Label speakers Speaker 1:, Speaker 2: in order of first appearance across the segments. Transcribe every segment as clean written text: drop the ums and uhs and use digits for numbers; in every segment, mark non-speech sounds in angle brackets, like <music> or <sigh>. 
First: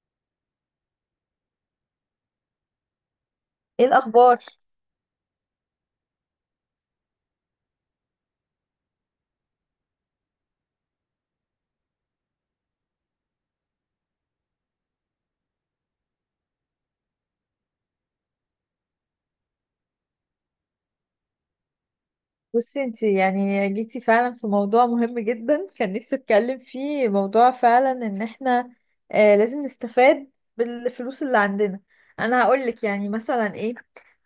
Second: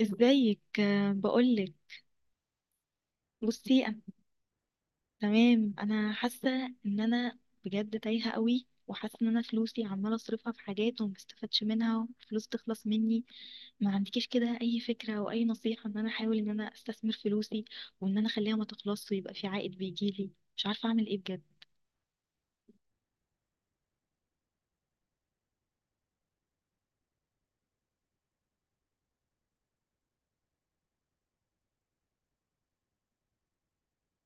Speaker 1: ازيك، آه، بقولك. بصي
Speaker 2: ايه
Speaker 1: انا.
Speaker 2: الاخبار؟
Speaker 1: تمام، انا حاسه ان انا بجد تايهه قوي، وحاسه ان انا فلوسي عماله اصرفها في حاجات وما بستفادش منها، وفلوس تخلص مني. ما عندكيش كده اي فكره او اي نصيحه ان انا احاول ان انا استثمر فلوسي، وان انا اخليها ما تخلصش، ويبقى في عائد بيجيلي؟ مش عارفه اعمل ايه بجد.
Speaker 2: بصي، انت يعني جيتي فعلا في موضوع مهم جدا كان نفسي اتكلم فيه. موضوع فعلا ان احنا لازم نستفاد بالفلوس اللي عندنا. انا هقول لك يعني مثلا ايه.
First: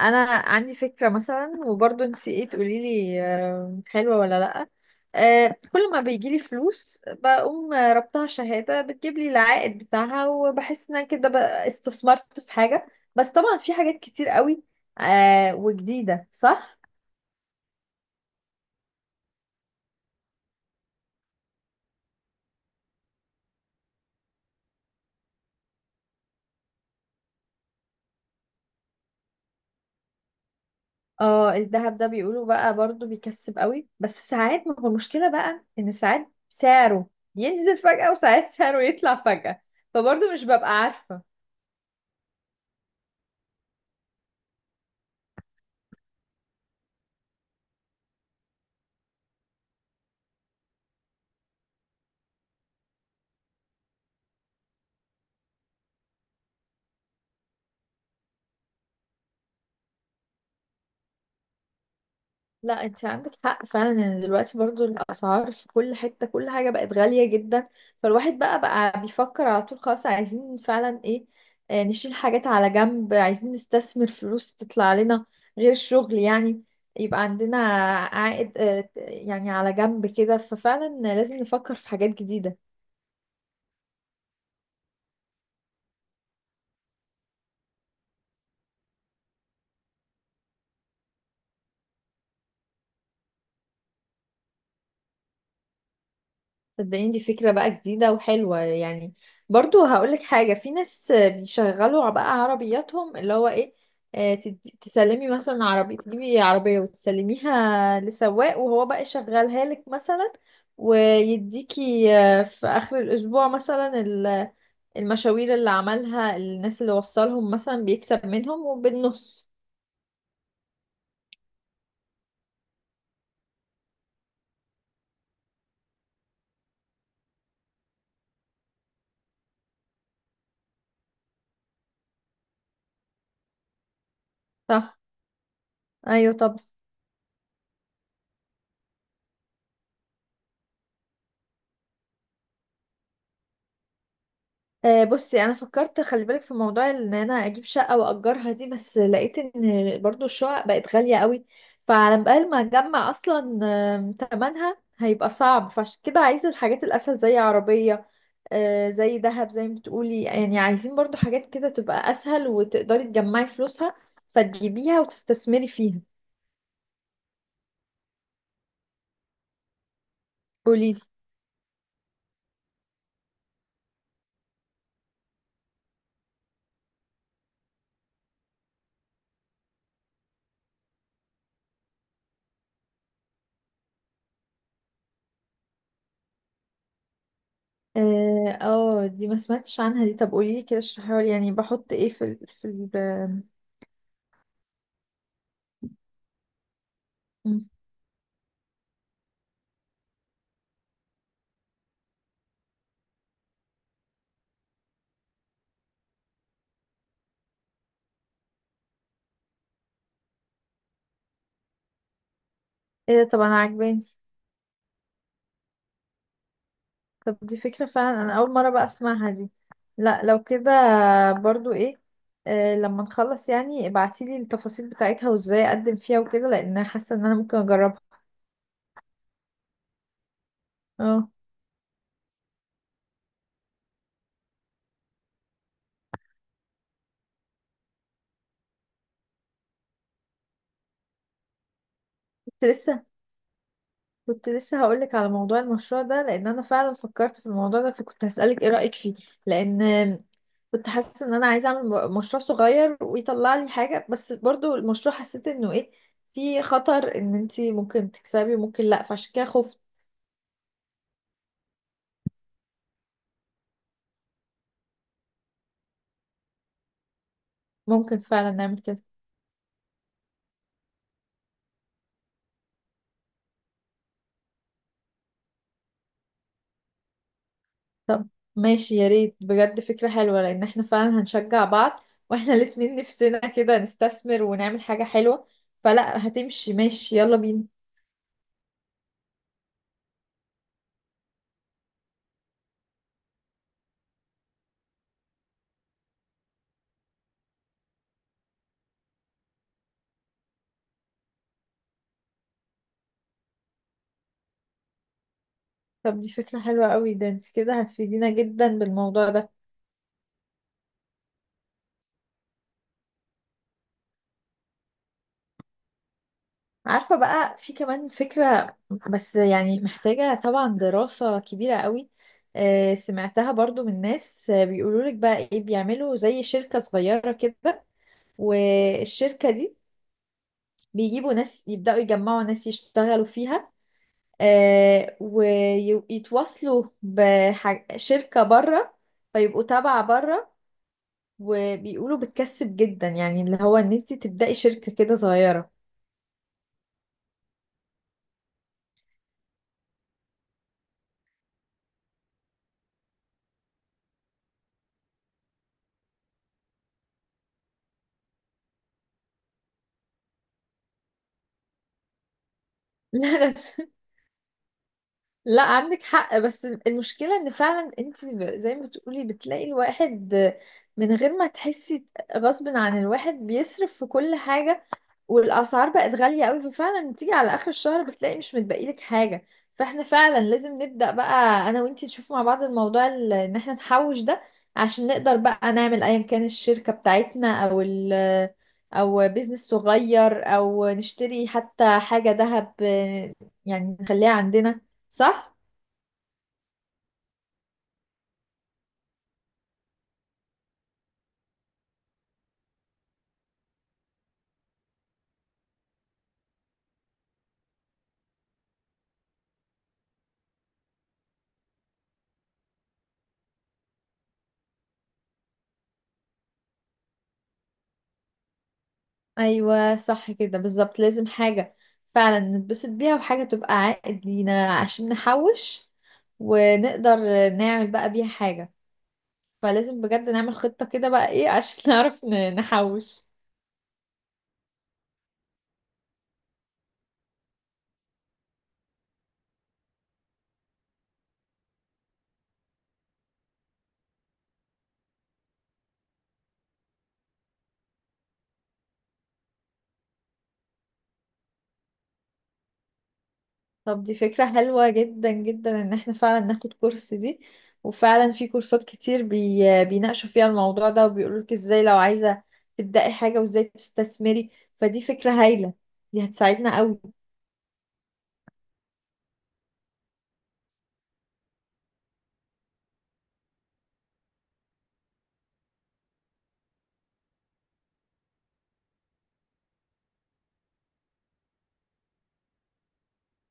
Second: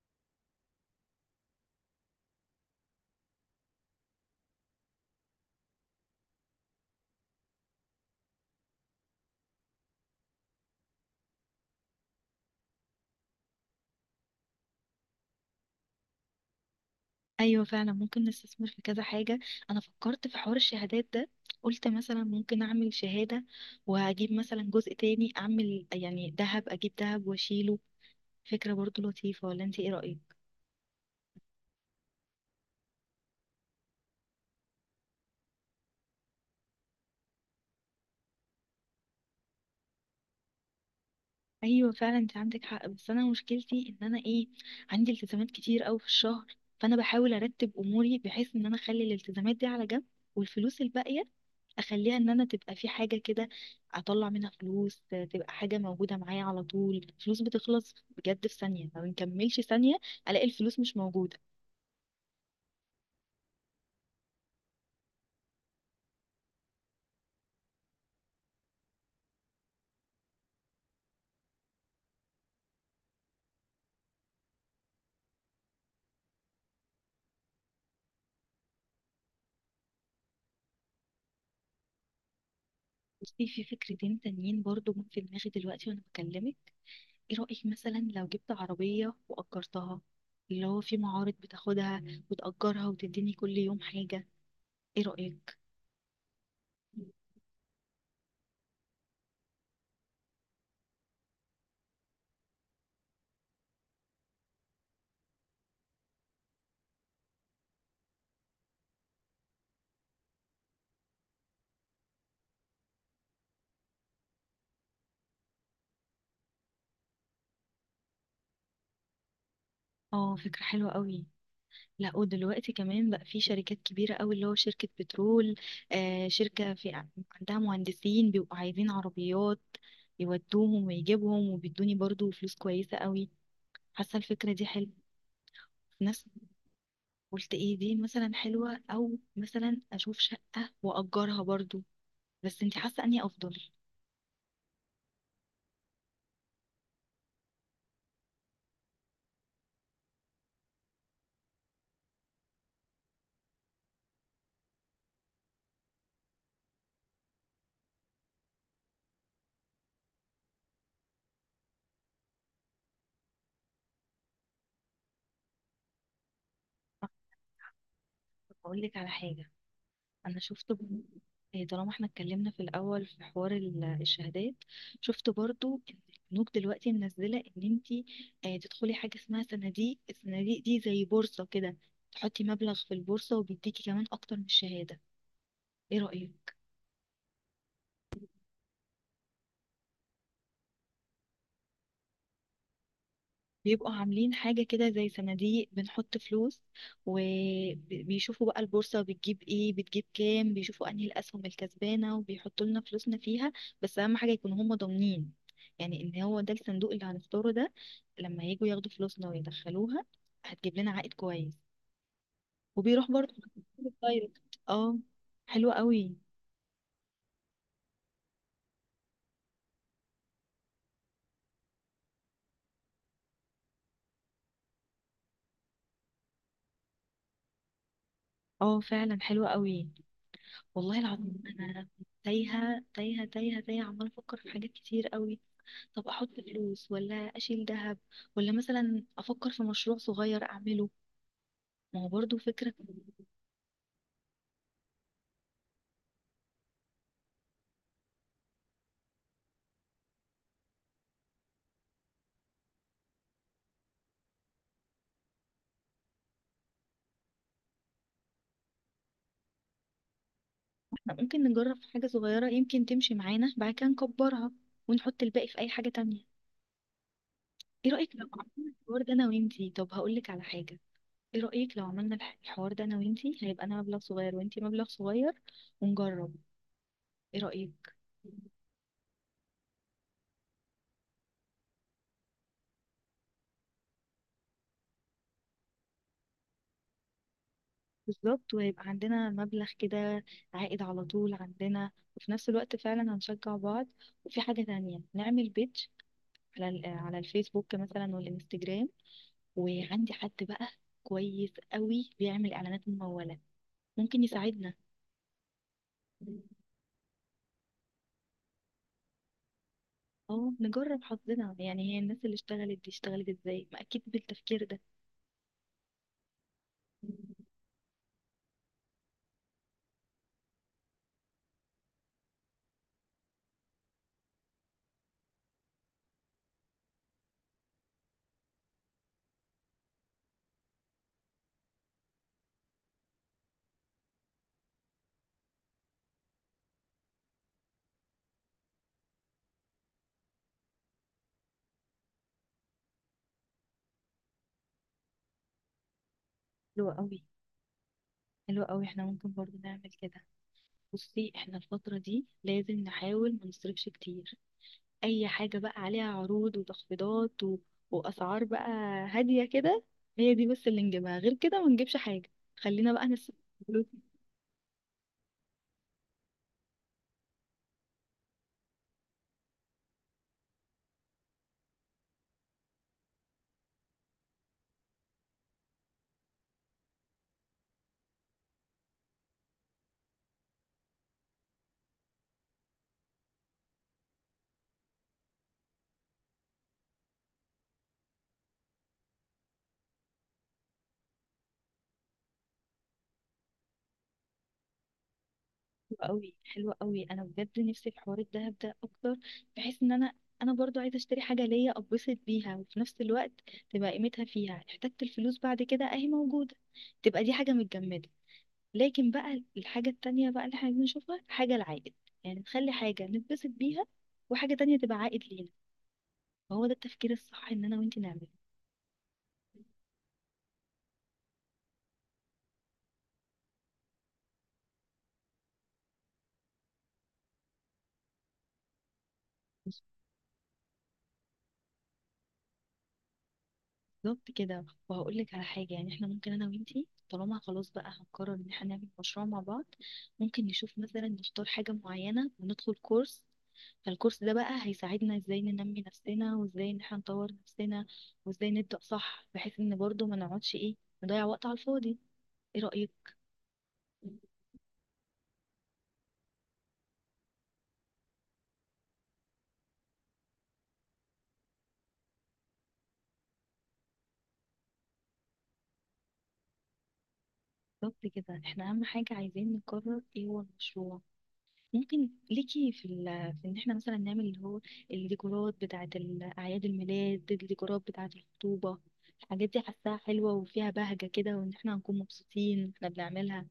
Speaker 2: انا عندي فكرة مثلا، وبرضه انت ايه تقولي لي، حلوة ولا لا؟ كل ما بيجي لي فلوس بقوم ربطها شهادة بتجيب لي العائد بتاعها، وبحس ان أنا كده بقى استثمرت في حاجة. بس طبعا في حاجات كتير قوي وجديدة، صح؟
Speaker 1: ايوه فعلا، ممكن نستثمر في كذا حاجه. انا فكرت في حوار الشهادات ده. قلت مثلا ممكن اعمل شهاده، واجيب مثلا جزء تاني اعمل يعني ذهب، اجيب ذهب واشيله. فكرة برضو لطيفة، ولا انت ايه رأيك؟
Speaker 2: اه الذهب ده بيقولوا بقى برضو بيكسب قوي، بس ساعات ما هو المشكلة بقى ان ساعات سعره ينزل فجأة وساعات سعره يطلع فجأة، فبرضو مش ببقى عارفة.
Speaker 1: ايوه فعلا، انت عندك حق. بس انا مشكلتي ان انا ايه، عندي التزامات كتير قوي في الشهر. فانا بحاول ارتب اموري بحيث ان انا اخلي الالتزامات دي على جنب، والفلوس الباقية اخليها ان انا تبقى في حاجة كده اطلع منها فلوس، آه، تبقى حاجة موجودة معايا على طول. الفلوس بتخلص بجد، في ثانية ما بنكملش ثانية الاقي الفلوس مش موجودة.
Speaker 2: لا، انت عندك حق فعلا، ان دلوقتي برضو الاسعار في كل حتة كل حاجة بقت غالية جدا. فالواحد بقى بيفكر على طول، خلاص عايزين فعلا ايه، نشيل حاجات على جنب، عايزين نستثمر فلوس تطلع لنا غير الشغل يعني، يبقى عندنا عائد يعني على جنب كده. ففعلا لازم نفكر في حاجات جديدة.
Speaker 1: بصي، في فكرتين تانيين برضو جم في دماغي دلوقتي وانا بكلمك. ايه رأيك مثلا لو جبت عربية وأجرتها، اللي هو في معارض بتاخدها، وتأجرها وتديني كل يوم حاجة؟ ايه رأيك؟
Speaker 2: صدقيني، دي فكرة بقى جديدة وحلوة يعني. برضو هقولك حاجة، في ناس بيشغلوا بقى عربياتهم، اللي هو ايه، تسلمي مثلا عربية، تجيبي عربية وتسلميها لسواق وهو بقى يشغلها لك مثلا، ويديكي في آخر الأسبوع مثلا المشاوير اللي عملها الناس اللي وصلهم مثلا، بيكسب منهم وبالنص.
Speaker 1: اه، فكرة حلوة قوي. لا، ودلوقتي كمان بقى في شركات كبيرة قوي، اللي هو شركة بترول، آه، شركة في عندها مهندسين بيبقوا عايزين عربيات يودوهم ويجيبهم، وبيدوني برضو فلوس كويسة قوي. حاسة الفكرة دي حلوة.
Speaker 2: صح.
Speaker 1: ناس.
Speaker 2: أيوة، طب
Speaker 1: قلت ايه دي مثلا حلوة، او مثلا اشوف شقة واجرها برضو؟ بس انت حاسة اني افضل.
Speaker 2: بصي، انا فكرت خلي بالك، في موضوع ان انا اجيب شقه واجرها دي، بس لقيت ان برضو الشقق بقت غاليه قوي، فعلى بال ما اجمع اصلا تمنها هيبقى صعب، فعشان كده عايزه الحاجات الاسهل زي عربيه، زي ذهب، زي ما بتقولي يعني. عايزين برضو حاجات كده تبقى اسهل وتقدري تجمعي فلوسها، فتجيبيها وتستثمري فيها.
Speaker 1: اقول لك على حاجه. انا شفت
Speaker 2: قوليلي.
Speaker 1: إيه، طالما احنا اتكلمنا في الاول في حوار الشهادات، شفت برضو ان البنوك دلوقتي منزله ان انت، آه، تدخلي حاجه اسمها صناديق. الصناديق دي زي بورصه كده، تحطي مبلغ في البورصه وبيديكي كمان اكتر من الشهاده. ايه رايك؟
Speaker 2: دي ما سمعتش عنها. دي طب قوليلي كده، اشرحيها لي، يعني بحط ايه في ال...
Speaker 1: بيبقوا عاملين حاجة كده زي صناديق، بنحط فلوس،
Speaker 2: آم،
Speaker 1: وبيشوفوا بقى البورصة بتجيب ايه، بتجيب كام، بيشوفوا انهي الأسهم الكسبانة وبيحطوا لنا فلوسنا فيها. بس أهم حاجة يكونوا هم ضامنين، يعني ان هو ده الصندوق اللي هنختاره ده، لما يجوا ياخدوا فلوسنا ويدخلوها، هتجيب لنا عائد كويس. وبيروح
Speaker 2: ايه ده؟
Speaker 1: برضه.
Speaker 2: طب انا
Speaker 1: <laughs>
Speaker 2: عاجباني.
Speaker 1: دايركت. اه. حلوة قوي.
Speaker 2: طب دي فكرة فعلا، أنا أول مرة بقى أسمعها دي. لا لو كده برضو إيه، لما نخلص يعني ابعتيلي التفاصيل بتاعتها وإزاي أقدم فيها وكده، لأن أنا حاسة إن أنا ممكن أجربها.
Speaker 1: اه فعلا حلوة قوي. والله
Speaker 2: اه
Speaker 1: العظيم انا تايهة تايهة تايهة تايهة، عمالة افكر في حاجات كتير قوي. طب احط فلوس، ولا اشيل ذهب، ولا مثلا افكر في مشروع صغير اعمله؟ ما هو برضو
Speaker 2: كنت
Speaker 1: فكرة.
Speaker 2: لسه كنت لسه هقولك على موضوع المشروع ده، لأن أنا فعلا فكرت في الموضوع ده، فكنت هسألك إيه رأيك فيه. لأن كنت حاسة إن أنا عايزة أعمل مشروع صغير ويطلع لي حاجة، بس برضو المشروع حسيت إنه إيه، في خطر إن أنتي ممكن تكسبي وممكن لأ، فعشان كده خفت.
Speaker 1: احنا ممكن نجرب في حاجة صغيرة يمكن تمشي معانا، بعد كده نكبرها، ونحط الباقي في اي حاجة تانية. ايه رأيك
Speaker 2: ممكن
Speaker 1: لو
Speaker 2: فعلا
Speaker 1: عملنا
Speaker 2: نعمل
Speaker 1: الحوار
Speaker 2: كده.
Speaker 1: ده انا وانتي؟ طب هقولك على حاجة. ايه رأيك لو عملنا الحوار ده انا وانتي، هيبقى انا مبلغ صغير وانتي مبلغ صغير، ونجرب؟ ايه رأيك؟
Speaker 2: طب ماشي، يا ريت بجد فكرة حلوة، لأن احنا فعلا هنشجع بعض. واحنا الاتنين نفسنا كده نستثمر ونعمل حاجة حلوة، فلا هتمشي. ماشي، يلا بينا.
Speaker 1: بالظبط، ويبقى عندنا مبلغ كده، عائد على طول عندنا، وفي نفس الوقت فعلا هنشجع بعض. وفي حاجة تانية، نعمل بيدج على على الفيسبوك مثلا والانستجرام، وعندي حد بقى كويس قوي بيعمل اعلانات ممولة، ممكن يساعدنا.
Speaker 2: طب دي فكرة حلوة قوي، ده انت كده هتفيدينا جدا بالموضوع ده.
Speaker 1: اه، نجرب حظنا يعني، هي الناس اللي اشتغلت دي اشتغلت ازاي؟ ما اكيد بالتفكير ده.
Speaker 2: عارفة بقى، في كمان فكرة، بس يعني محتاجة طبعا دراسة كبيرة قوي. سمعتها برضو من ناس، بيقولوا لك بقى ايه، بيعملوا زي شركة صغيرة كده، والشركة دي بيجيبوا ناس يبدأوا يجمعوا ناس يشتغلوا فيها، ويتواصلوا بشركة بره فيبقوا تابعة بره. وبيقولوا بتكسب جدا، يعني اللي هو ان انت تبدأي شركة كده صغيرة.
Speaker 1: حلو قوي، حلو قوي، احنا ممكن برضو نعمل كده. بصي، احنا الفترة دي لازم نحاول ما نصرفش كتير. اي حاجة بقى عليها عروض وتخفيضات و... واسعار بقى هادية كده، هي دي بس اللي نجيبها، غير كده ما نجيبش حاجة. خلينا بقى
Speaker 2: <laughs>
Speaker 1: نسيب.
Speaker 2: لا، لا. لا عندك حق، بس المشكلة ان فعلا انت، زي ما بتقولي، بتلاقي الواحد من غير ما تحسي، غصب عن الواحد بيصرف في كل حاجة، والاسعار بقت غاليه قوي، ففعلا بتيجي على اخر الشهر بتلاقي مش متبقي لك حاجه. فاحنا فعلا لازم نبدا بقى انا وانتي، نشوف مع بعض الموضوع، ان احنا نحوش ده، عشان نقدر بقى نعمل ايا كان الشركه بتاعتنا او بيزنس صغير، او نشتري حتى حاجه ذهب، يعني نخليها عندنا، صح؟
Speaker 1: حلوة قوي، حلوة قوي، انا بجد نفسي في حوار الدهب ده اكتر، بحيث ان انا، انا برضو عايزه اشتري حاجه ليا اتبسط بيها، وفي نفس الوقت تبقى قيمتها فيها، احتجت الفلوس بعد كده اهي موجوده، تبقى دي حاجه متجمده. لكن بقى الحاجه التانية بقى اللي احنا بنشوفها حاجه العائد، يعني نخلي حاجه نتبسط بيها، وحاجه تانية تبقى عائد لينا. فهو ده التفكير الصح ان انا وانتي نعمله.
Speaker 2: ايوه صح كده بالظبط، لازم حاجه فعلا نتبسط بيها وحاجه تبقى عائد لينا عشان نحوش، ونقدر نعمل بقى بيها حاجة. فلازم بجد نعمل خطة كده بقى ايه عشان <laughs> نعرف نحوش.
Speaker 1: بالظبط كده، وهقول لك على حاجة. يعني احنا ممكن انا وانتي، طالما خلاص بقى هنقرر ان احنا نعمل مشروع مع بعض، ممكن نشوف مثلا نختار حاجة معينة وندخل كورس. فالكورس ده بقى هيساعدنا ازاي ننمي نفسنا، وازاي ان احنا نطور نفسنا، وازاي نبدأ صح، بحيث ان برضو ما نقعدش ايه، نضيع وقت على الفاضي. ايه رأيك؟
Speaker 2: طب دي فكرة حلوة جدا جدا، ان احنا فعلا ناخد كورس دي. وفعلا في كورسات كتير بيناقشوا فيها الموضوع ده، وبيقولولك ازاي لو عايزة تبدأي حاجة وازاي تستثمري. فدي فكرة هايلة، دي هتساعدنا قوي.
Speaker 1: بالظبط كده، احنا اهم حاجة عايزين نقرر ايه هو المشروع. ممكن ليكي في, ال... في ان احنا مثلا نعمل اللي هو الديكورات بتاعة اعياد الميلاد، الديكورات بتاعة الخطوبة. الحاجات دي حاساها حلوة وفيها بهجة كده، وان احنا هنكون مبسوطين واحنا بنعملها.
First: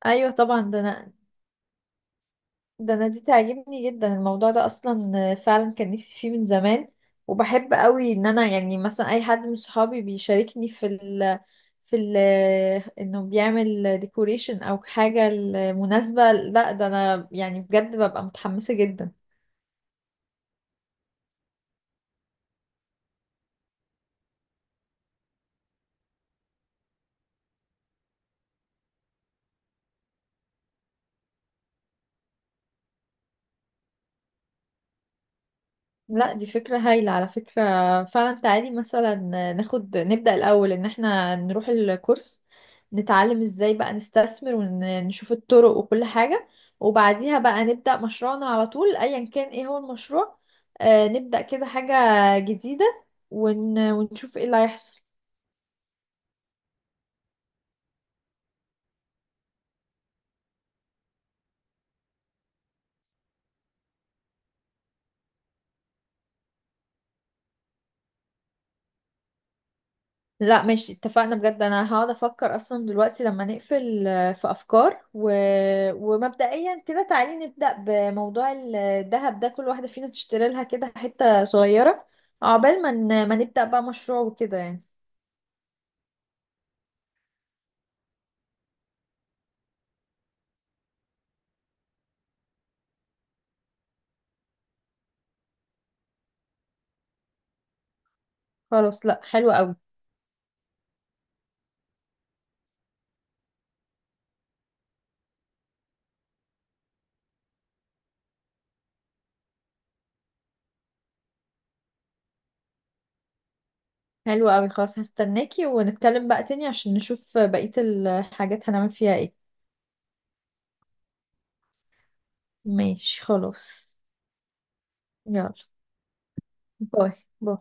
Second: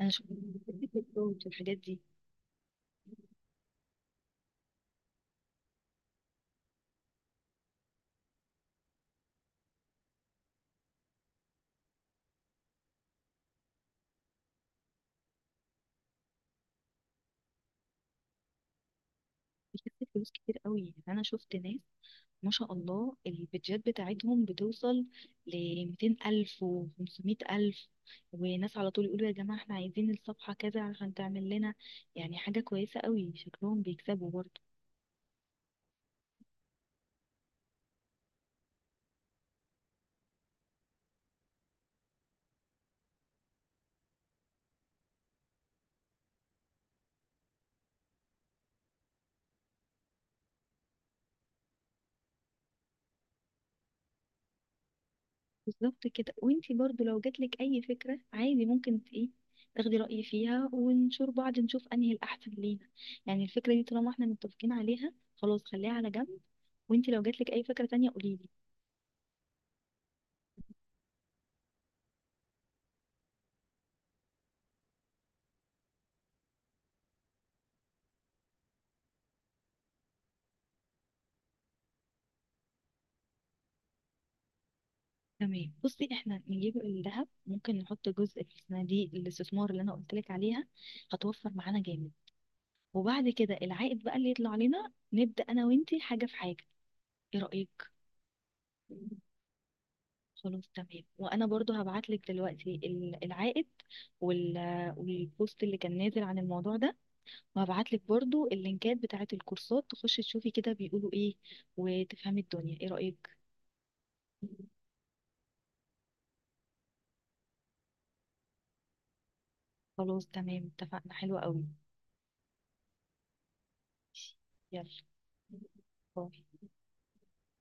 Speaker 1: انا شفت
Speaker 2: ايوه طبعا، ده انا
Speaker 1: الحاجات دي
Speaker 2: ده انا دي تعجبني جدا، الموضوع ده اصلا فعلا كان نفسي فيه من زمان. وبحب قوي ان انا يعني مثلا اي حد من صحابي بيشاركني في ال انه بيعمل ديكوريشن او حاجة لمناسبة، لا ده انا يعني بجد ببقى متحمسة جدا.
Speaker 1: بتكسب فلوس كتير قوي. انا شفت ناس ما شاء الله البيدجات بتاعتهم بتوصل ل 200 ألف و 500 ألف، وناس على طول يقولوا يا جماعة احنا عايزين الصفحة كذا عشان تعمل لنا. يعني حاجة كويسة قوي، شكلهم بيكسبوا برضه.
Speaker 2: لا دي فكرة هايلة على فكرة. فعلا تعالي مثلا نبدأ الأول إن احنا نروح الكورس، نتعلم ازاي بقى نستثمر ونشوف الطرق وكل حاجة. وبعديها بقى نبدأ مشروعنا على طول، أيا كان ايه هو المشروع، نبدأ كده حاجة جديدة، ونشوف ايه اللي هيحصل.
Speaker 1: بالظبط كده، وانتي برضو لو جاتلك اي فكرة، عادي ممكن ايه، تاخدي رأيي فيها، ونشور بعض نشوف انهي الاحسن لينا. يعني الفكرة دي طالما احنا متفقين عليها خلاص، خليها على جنب، وانتي لو جاتلك اي فكرة تانية قوليلي.
Speaker 2: لا ماشي، اتفقنا بجد. انا هقعد افكر اصلا دلوقتي لما نقفل، في افكار ومبدئيا كده تعالي نبدأ بموضوع الذهب ده، كل واحدة فينا تشتري لها كده حتة صغيرة، عقبال ما ما نبدأ بقى مشروع وكده يعني.
Speaker 1: تمام. بصي، احنا نجيب الذهب، ممكن نحط جزء في صناديق الاستثمار اللي انا قلتلك عليها، هتوفر معانا جامد. وبعد كده العائد بقى اللي يطلع لنا، نبدأ انا وانتي حاجة في حاجة. ايه رأيك؟
Speaker 2: خلاص. لا، حلو قوي
Speaker 1: خلاص تمام. وانا برضو هبعت لك دلوقتي العائد وال... والبوست اللي كان نازل عن الموضوع ده، وهبعت لك برضو اللينكات بتاعه الكورسات، تخشي تشوفي كده بيقولوا ايه، وتفهمي الدنيا. ايه رأيك؟
Speaker 2: حلو قوي. خلاص هستناكي، ونتكلم بقى تاني عشان نشوف بقية الحاجات هنعمل فيها ايه.
Speaker 1: خلاص تمام، اتفقنا، حلوة قوي.
Speaker 2: ماشي خلاص.
Speaker 1: يلا.
Speaker 2: يلا.
Speaker 1: باي.
Speaker 2: باي. باي.